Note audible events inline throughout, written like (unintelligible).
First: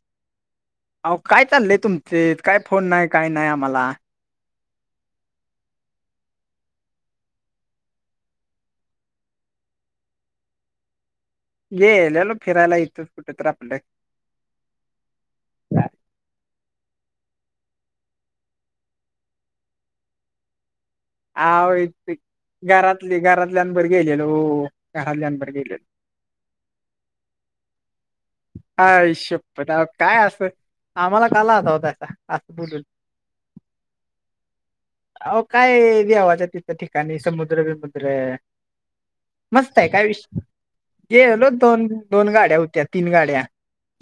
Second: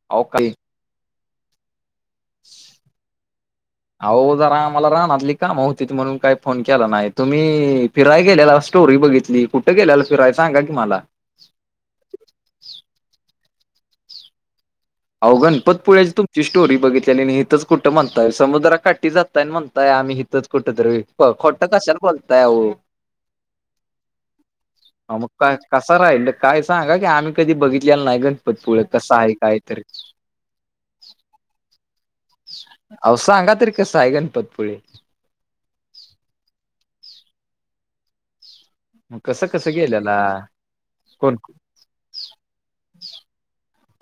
(unintelligible) अव काय चाललंय तुमचे काय फोन नाय काय नाय आम्हाला. अहो जरा आम्हाला राहनातली कामं होती म्हणून काही फोन केला नाही तुम्ही फिराय गेलेला स्टोरी बघितली. कुठे गेल्याला फिराय सांगा की मला? गेलेलो फिरायला इथं कुठेतरी आपलं. अहो गणपतीपुळेची तुमची स्टोरी बघितली आणि इथंच कुठं म्हणताय समुद्र काठी जाताय आणि म्हणताय आम्ही हि इथच कुठेतरी खो खोटं आव कशाला इथे बोलतय ओ घरातली घरातल्यांबर गेलेलो मग घरातल्यांबर का गेलेलो कसा राहिल काय सांगा की आम्ही कधी बघितलेलं नाही गणपतीपुळे आय कसा आहे काय शप्पथ तरी? अहो काय असतोय आम्हाला (unintelligible) असं होतय. अहो सांगा तरी कसा आहे गणपतपुळे? अहो काय देवाच्या ठिकाणी समुद्र विमुद्र. मग कसं कसं मस्त आहे काय गेलेला विष कोण गलो दोन दोन गाड्या होत्या तीन गाड्या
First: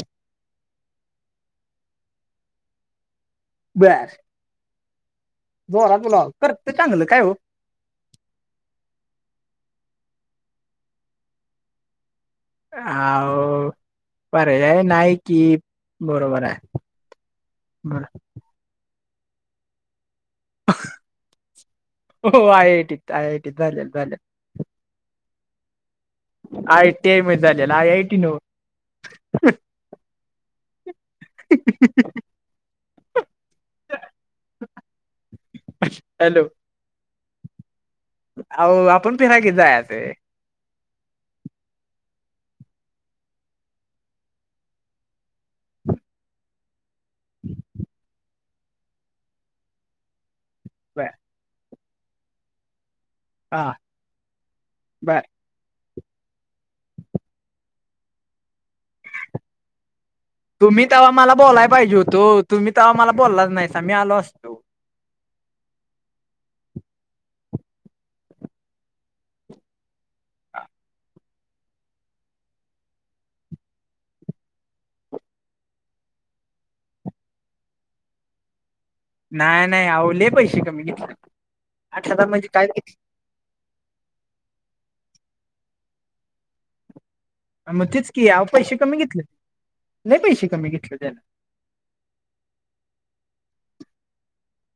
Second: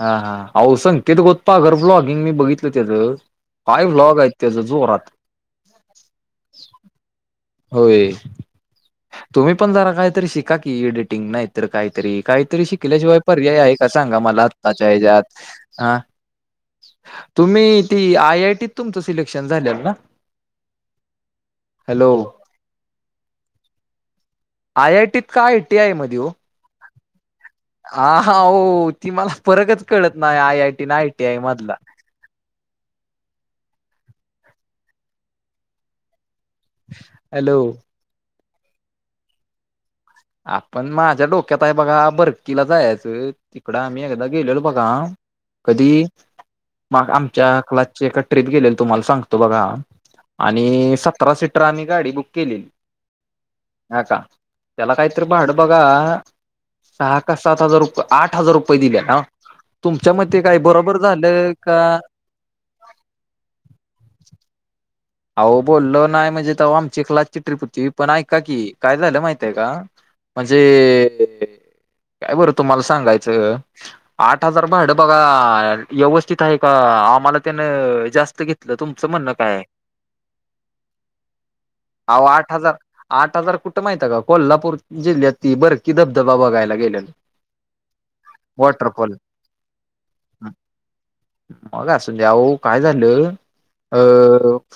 अहो संकेत गोत्तागर ब्लॉगिंग बघितलं मी त्याचं काय ब्लॉग आहेत. त्याजा जोरात (unintelligible) तुला करतोय चांगलं काय हो. होय तुम्ही पण जरा काहीतरी शिका की एडिटिंग नाही तर काहीतरी काहीतरी शिकल्याशिवाय पर्याय अहो आहे का सांगा मला पर्याय आत्ताच्या नाही ह्याच्यात की हा. बरोबर आहे तुम्ही बर ती I I T I I T तुमचं सिलेक्शन झालेल ना? हॅलो हो आय आय टी त आय आय टी त झालेलं झालेलं. आय आय टीत काय आय टी आय मध्ये ओ. आय टी आय मध्ये झालेला आय आय आ टी हा नव्ह हो ती मला परकच कळत ना आय आय टी ना आय टी आय मधला हॅलो. हॅलो. हाओ आपण फिरया कधी जायचंय आपण माझ्या डोक्यात हाय बघा भरतीला जायचं ओ. तिकडं आम्ही एकदा गेलेलो बघा कधी मग आमच्या क्लासची एका ट्ररीप गेलेली तुम्हाला सांगतो बघा. आणि बर सतरा सीटर आम्ही गाडी बुक केलेली हा चा. त्याला बर काहीतरी भाडं बघा सहा का सात हजार रुपये आठ हजार रुपये दिले ना. तुमच्या म ते काय तुम्ही बरोबर तेव्हा मला झालं बोलाय का पाहिजे होतो तुम्ही तर आम्हाला बोललात नाही त आम्ही आलो असतो. अहो बोललो नाही म्हणजे त आमची क्लासची ट्रीप होती पण ऐका की काय झालं माहितय का, म्हणजे काय बरं तुम्हाला सांगायचं आठ हजार भाडं बघा व्यवस्थित आहे का आम्हाला त्याने जास्त घे तुमचं म्हणं काय. नाही नाही ओ लय पैसे कमी घेतलेत. आओ आठ हजार. आठ हजार कुठं माहित आहे. का कोल्हापूर जिल्ह्यात ती भरती धबधबा बघायला गेलेलो. अ ओ मग तेच की पैसे कमी वॉटरफॉल घेतले. लईच पैसे कमी घेतले त्यानं. मग असू द्या. आ हो काय झालं.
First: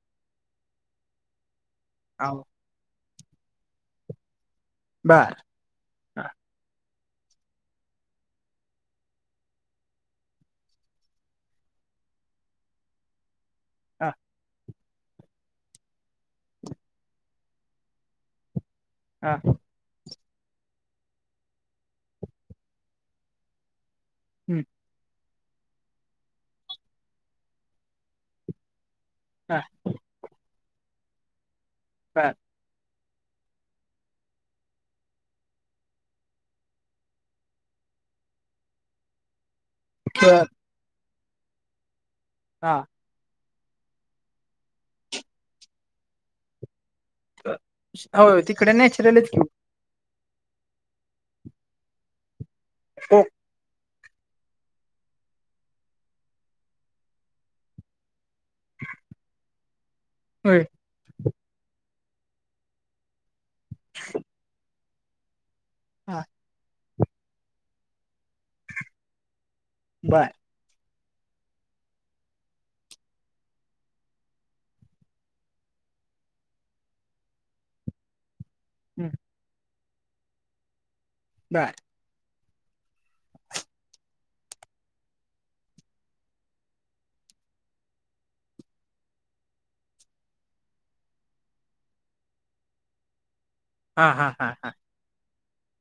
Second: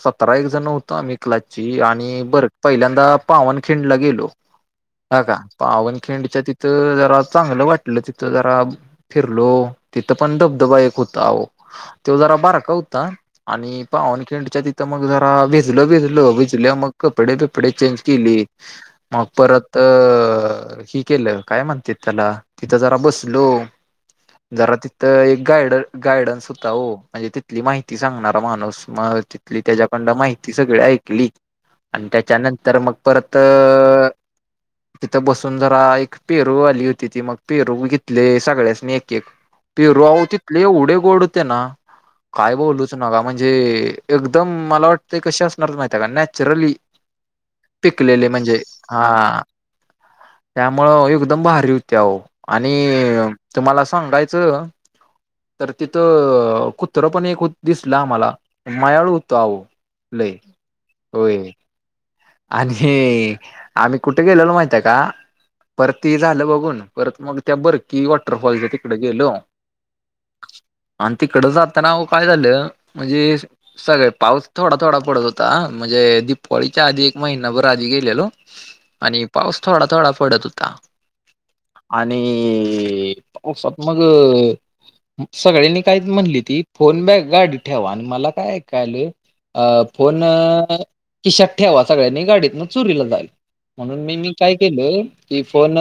सतरा एक जण होतो. आम्ही क्लासची आणि अहो बर पहिल्यांदा पावनखिंडला गेलो. ह बर का हा पावनखिंडच्या तिथं जरा चांगलं वाटलं तिथं जरा. फिरलो तिथं पण धबधबा एक होता. आहों तो जरा बारका होता. आणि हा पावनखिंडच्या तीत तिथं जरा भिजलो भिजलो भिजल्यावर मग कपडे बिपडे चेंज केली. मग हा परत त हि केलं काय म्हणतेत तेला तिथं जरा बसलो. हम्म जरा ति त एक गायड गायडन्स होता हो. म्हणजे तिथली माहिती सांगणार माणूस. मग हा तेच्याकडन माहिती सगळी ऐकली. आणि बर त्याच्यानंतर मग परत अ. तिथं बसून जरा एक पेरू वाली होती. ती मग पेरू घेतले सगळ्यासनी एक एक. (inaudible) पेरू आओ बर तिथले येवढे गोड होते ना. काय हा बोलूच नगा म्हणजे एकदम मला वाटते. कशी असणार माहिती आहे का नॅचरली. पिकलेले हो म्हणजे तिकडे नॅचरलच की हा. त्यामुळं एकदम भारी होती. आओ आणि कोक तुम्हाला असं. सांगायचं तर तिथं कुत्र पण एक होत दिसलं आम्हाला. मायाळू होतं आओ लय होय होय. आणि आम्ही कुठे गेलेलो माहिती का परती हा झालं बघून परत मग. त्या बरकी वाटर फॉल च्या तिकड गेलो. बर. आणं तिकड जाताना ओ काय झालं. म्हणजे सकाळी पाऊस थोडा थोडा पडत होता, म्हणजे दीपावलीच्या आधी महिनाभर आधी गेलेलो. हम्म, आणि पाऊस थोडा थोडा पडत होता. बर. आणि पावसात मग. सगळ्यांनी काही म्हणली ती. फोन बॅग गाडी ठेवा आणि मला काय ऐका आलं. अ फोन खिशात ठेवा. सगळ्यांनी गाडीतन चोरीला जाईल म्हणून हा मी हा मी हा काय हा केलं. की फोन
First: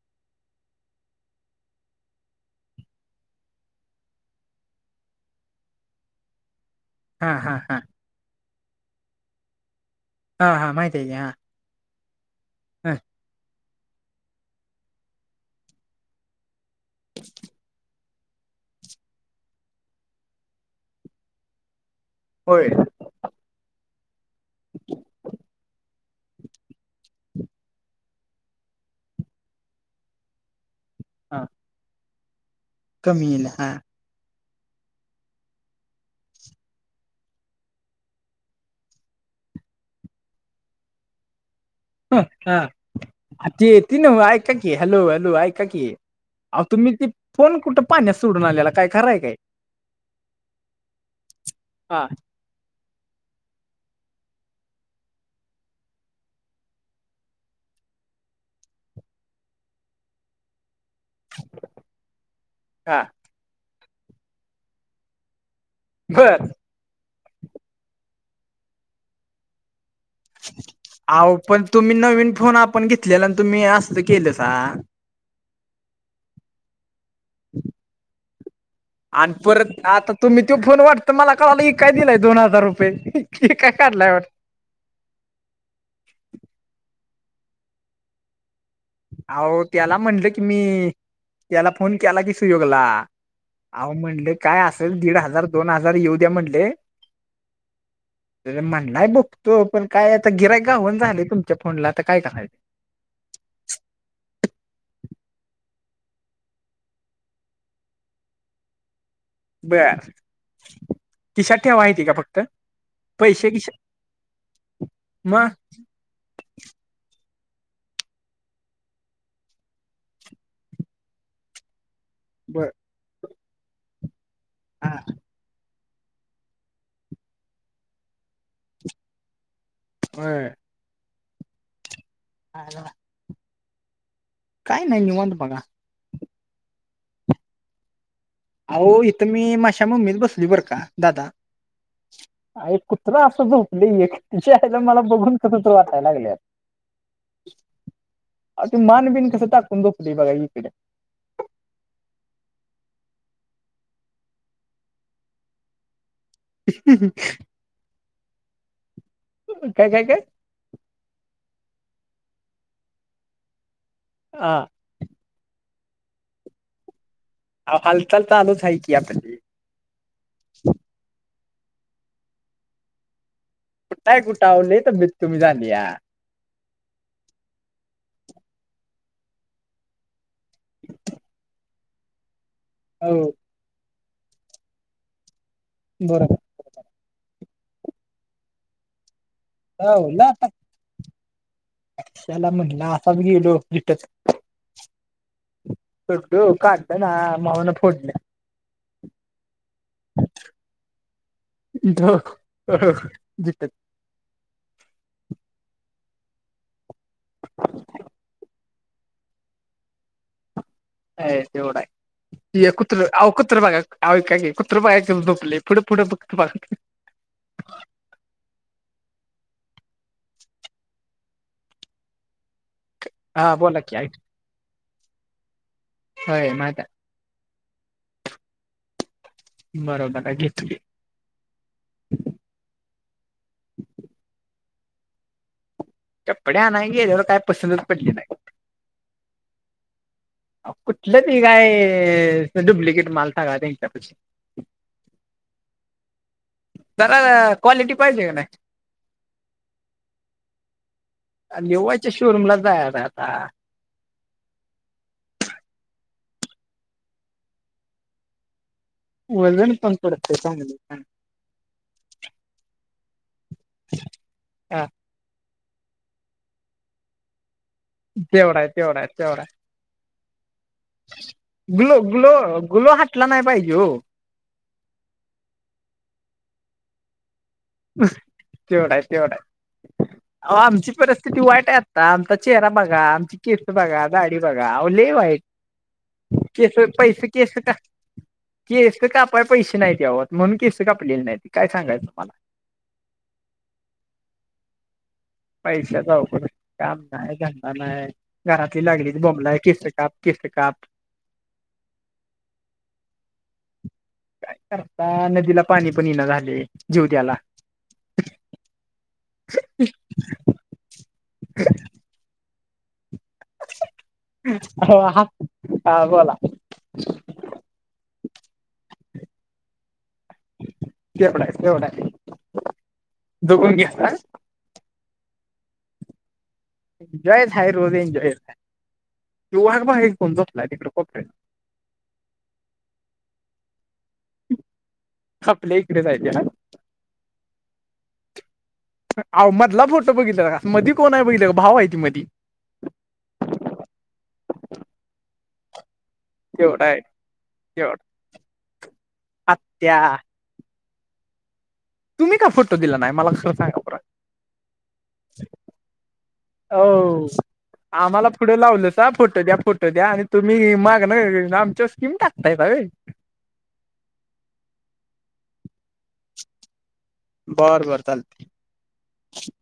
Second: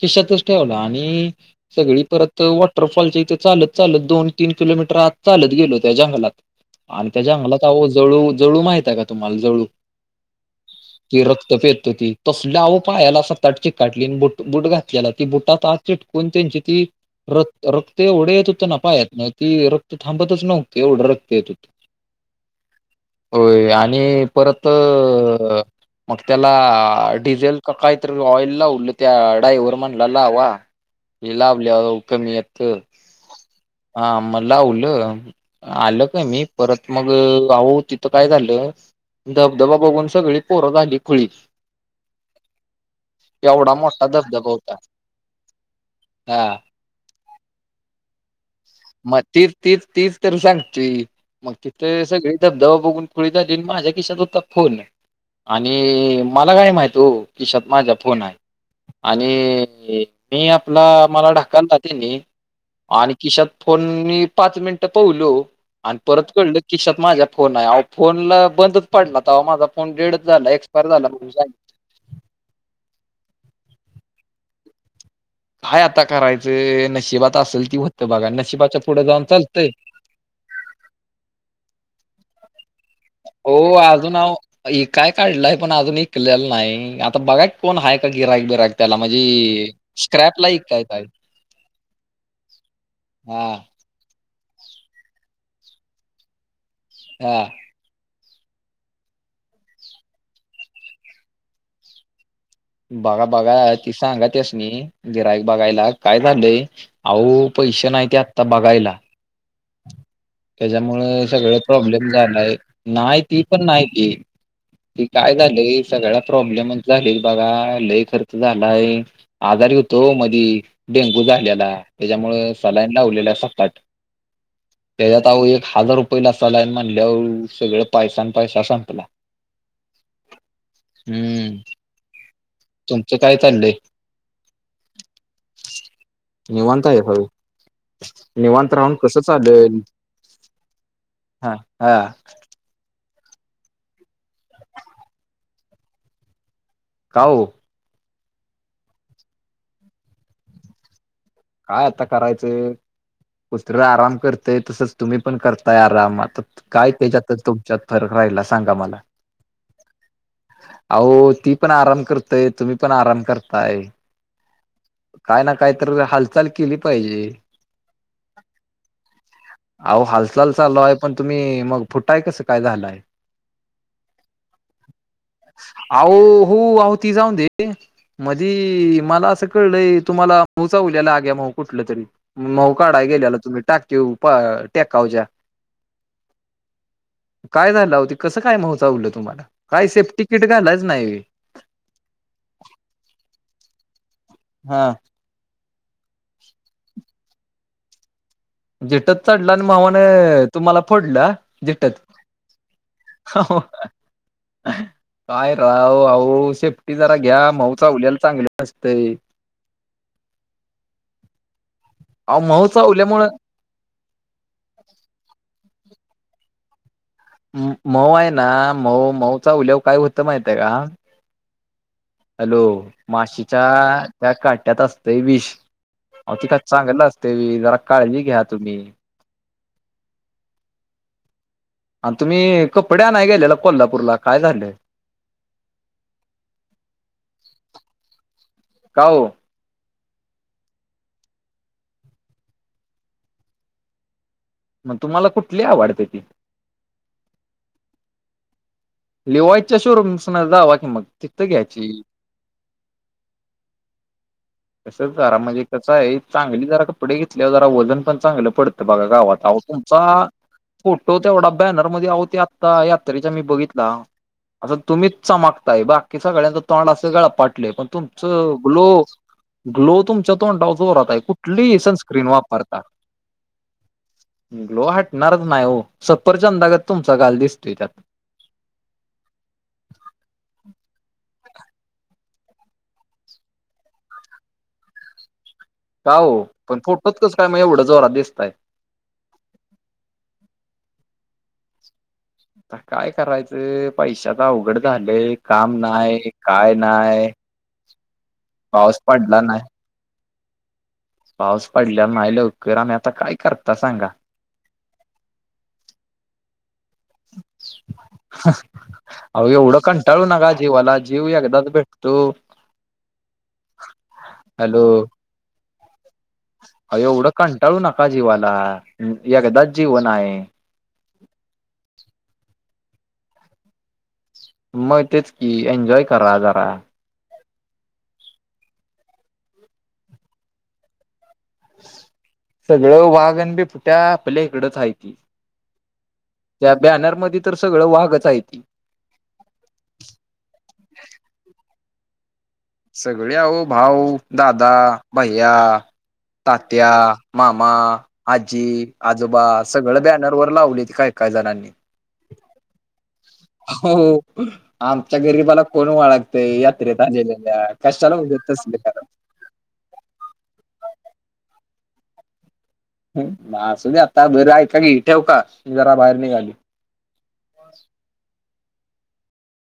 खिशातच ठेवला. आणि सगळी परत वॉटरफॉलच्या इथे चालत चालत दोन तीन किलोमीटर आत चालत गेलो त्या जंगलात. अन त्या हा हा जंगलात हा आओ जळू जळू माहितीये का तुम्हाला जळू, हा हा माहित आहे की ती हा रक्त पेत ती तसल्या आव ह पायाला सताट चिकाटली बुट बुट घातलेला ती बुटात आत. चिटकून त्यांनची ती रक्त र ते एवढं येत होतं ना पायातनं. की रक्त थांबतच नव्हतं एवढं रक्त येत होतं. होय. होय आणि परत. मग त्याला डिझेल का काहीतरी ऑइल लावलं त्या डाईव्हर म्हणला लावा. ये हा लावल्यावर कमी येत. कमी येईल हा. हा मग लावलं. आलं कमी परत मग आहो तिथं काय झालं धबधबा बघून सगळी पोरं झाली खुळी. ह ते एवढा तिन मोठा आय धबधबा होता. काकी (unintelligible) हॅलो हॅलो आय काकी हा तुम्ही ती फोन कुठे पाण्या सोडून आलेला काय खरंय मग काय तीच तीच तीच तर सांगतुयं मग तिथं हा सगळे धबधबा बघून खुळी झाली माझ्या खिशात होता फोन. आणि मला काय माहित हो खिशात माझ्या फोन हाय. आणि मी आपला मला ढकलला त्यांनी हा आणि खिशात फोन मी पाच मिनिट पवलो आणि परत बर कळलं किशात माझ्या फोन आहे आवो फोनला बंदच पाडला तर माझा फोन डेड झाला एक्सपायर झाला अहो पण तुम्ही नवीन फोन आपण घेतलेला आणि तुम्ही असत केलंसा खाय आता करायचं नशिबात असेल ती होत्त बघा नशिबाचा आणि परत आता तुम्ही तो फोन वाटत मला कळाला क काय विकायला दिलाय दोन हजार रुपये (unintelligible) ईकाय काढलं आहे पण अजून ईकलेलं नाही आता बघाय कोण आहे का गिराक बिराक आवो त्याला म्हंणलं की मी आहे त्याला फोन केला कि सुयोगला. हा आवो म्हणल काय असेल दीड हजार दोन हजार येऊ द्या म्हणल. हा. म्हणलाय बघतो पण काय आता गिरायक गाव ना झालय तुमच्या फोनला आता काय करायच. बघा बघा की सांगा त्यासनी गिऱ्हाईक बघायला. काय झालंय अहो पैसे नाही ते आत्ता बघायला. बर. त्याच्यामुळे खिशात सगळं ठेवा येते प्रॉब्लेम का फक्त झालाय नाही ती पैसे पण खिशात नाही ती कि काय मग झालंय सगळ्या प्रॉब्लेमच झाले बघा लय खर्च झालाय. आजारी होतो मधी डेंगू झालेला त्याच्यामुळे बर सलाईन लावलेला सात आट हा त्याच्यात आहो एक हजार रुपयला सलाईन म्हणल्यावर सगळ पैसा आणि पैसा संपला. होय. हम्म. (unintelligible) तुमचं काय चाललंय? काय नाही निवांत बघा. निवांत हाय व्हय निवांत राहून कसं तर मी चालेल? माशा मम्मीच बसलोय बर का दादा. हा हा काय कुत्र असं झोपलय एक च्यायला मला बघून कस तर वाटायला लागलय. का ओ? आवो ते मान बिन कस टाकून झोपते बघा की इकड. काय आता करायचं? कुत्र आराम करतय तसंच तुम्ही पण करताय आराम आ काय त्याच्यात तुमच्यात फरक राहिला सांगा मला. काय काय काय? आओ ती पण आराम करतय तुम्ही पण आराम करताय. हा. काय ना काय तर हालचाल केली पाहिजे. हालचाल चालूच हाय की आता. आहों हालचाल चालू आहे पण, तुम्ही मग फुटाय कसं काय झालाय. फुटाय कुठे आओ लई तब्येत कमी झाल्या. अहो हो ते जाऊदे मधी मला असं कळय तुम्हाला महू चावलेला. कुठलं तरी मऊ काढाय हो गेलेला. तुम्ही टाकी वरच्या टेका वरच्या. बर. काय झालं आहो कसं काय महू चावलं तुम्हाला काय हो सेफ्टी ला किट घालाच नाही व्हय. कशाला म्हणलो असाच गेलो भेटत. हा. चढलो काडल ना माव्हान फोडलं. झेटत चढला आणि म्हवानं तुम्हाला फोडलं झेटत. (unintelligible) काय राव अ ओ सेफ्टी जरा घ्या. मवु चावलेलं चांगलं नसतंय. व्हय तेवडाय अहो मऊ हे कुत्र चावल्यामुळं अहो कुत्र बगा. आहों ऐका की कुत्र बघा की कस झोपलय पुढ पुढ बघा की नुसतं. मऊ आहे ना मऊ मऊचा चावले वर काय होतं माहितय का. हॅलो हा माशीच्या बोला की ऐक त्या काट्यात असतंय विष. आओ होय तिका माहित चांगल असते व्हयं जरा काळजी घ्या तुम्ही. बरोबर ये घेतो घे. आणि तुम्ही कपडे आणाय गेलेला कोल्हापूरला काय झालं. कपडे आणाया गेलेलो काय पसंतच पडले नाही. का ओ? कुठलं ते काय सगळा डुबलीकेट माल सगळा त्यांच्या पाशी. मग तुम्हाला कुठली आवडत्या ती. जरा क्वालिटी पाहिजे का नाही. लिवायच्या शोरूमस जावा की मग तिथं घ्यायची. शोरूमलाच जायाचा आता. तसच करा हे चांगली जरा कपडे घेतल्यावर जरा वजन पण चांगलं पड बघा गावात आहो वजन पण तुमचा पडतंय चांगलं फोटोत. तेवढा बॅनर मध्ये आहों आता यात्रेच्या मी बघितला अहो हा तुम्हीच चमक ते बाकी सगळ्यांच तोंड असं गळ पाटले पण तुमचं तेवढा आहे तेवढा ग्लो. आहे तेवढा ग्लो तुमच्या तोंडावर जोरात हाय, आहे कुठली ग्लो सनस्क्रीन ग्लो वापरता. ग्लो हटला नाही पाहिजे हो ग्लो हटणारच नाही हो, सफरचंदागत तुमचा गाल दिसतोय त्यात. तेवढ आय, तेवढ आय. आहो आमची परिस्थिती वाईट आहे. आता आमचा चेहरा बघा आमची केस बघा दाडी बघा अवो लय वाईट. का हो केस पण फोटोत पैसे कस काय केस मग का एवढं जोरात दिसताय. केस कापाय पैसे नाहीती. आव म्हणून केस कापलेली नाहीती काय सांगायचं तुमाला. काय करायचं, पैशाचं अवघड झालंय. काम पैशाचं नाही अवघड हाय. काय काम नाही धंदा नाही पाऊस घरातली पडला बोंबला नाही लागलीत केस काप. केस काप. पाऊस पडल्याला नाही लवकर आणि आता काय करता सांगा. काय करता नदीला पाणी पण येईना झाले जीव द्याला. (inaudible) अवो एवढ कंटाळू नका जीवला जीव एकदाच भेटतो. हॅलो (unintelligible) बोला. अ एवढं कंटाळू नका जीवाला एकदाच जीवन आहे. (unintelligible) तेवढ हाय तेवढ हाय जगून घ्या. मग तेच की एन्जॉय करा जरा. एन्जॉयच हाय रोज एन्जॉयस आहे. (unintelligible) सगळं वाघ अन बिबट्या आपल्या हिकडच हाईत. आपल्या हिकडच हायती ना. त्या बॅनरमध्ये तर सगळं वागच आहे. आवो मधला फोटो बघितला का मधी कोण हाय बघितला का अभाव हायती मधी. सगळे आवो भाऊ दादा भैया तेवढा तात्या आहे मामा तेवढा आजी आजोबा सगळ आत्या बॅन वर लावलेत काय काय जणांनी. तुम्ही का फोटो दिला नाही मला खरं सांगा बरं हो आमच्या गरीबाला कोण ओळखतय ते यात्रेत हो आलेले त्या कशाला आम्हाला पुढे उगाचच लावलं फोटो द्या फोटो द्या आणि तुम्ही मागण आमच्याव स्कीम टाकतायसा होय. असू द्या आता बरं ऐका की ठेवू का जरा बाहेर निघालय. बर बरं चालते.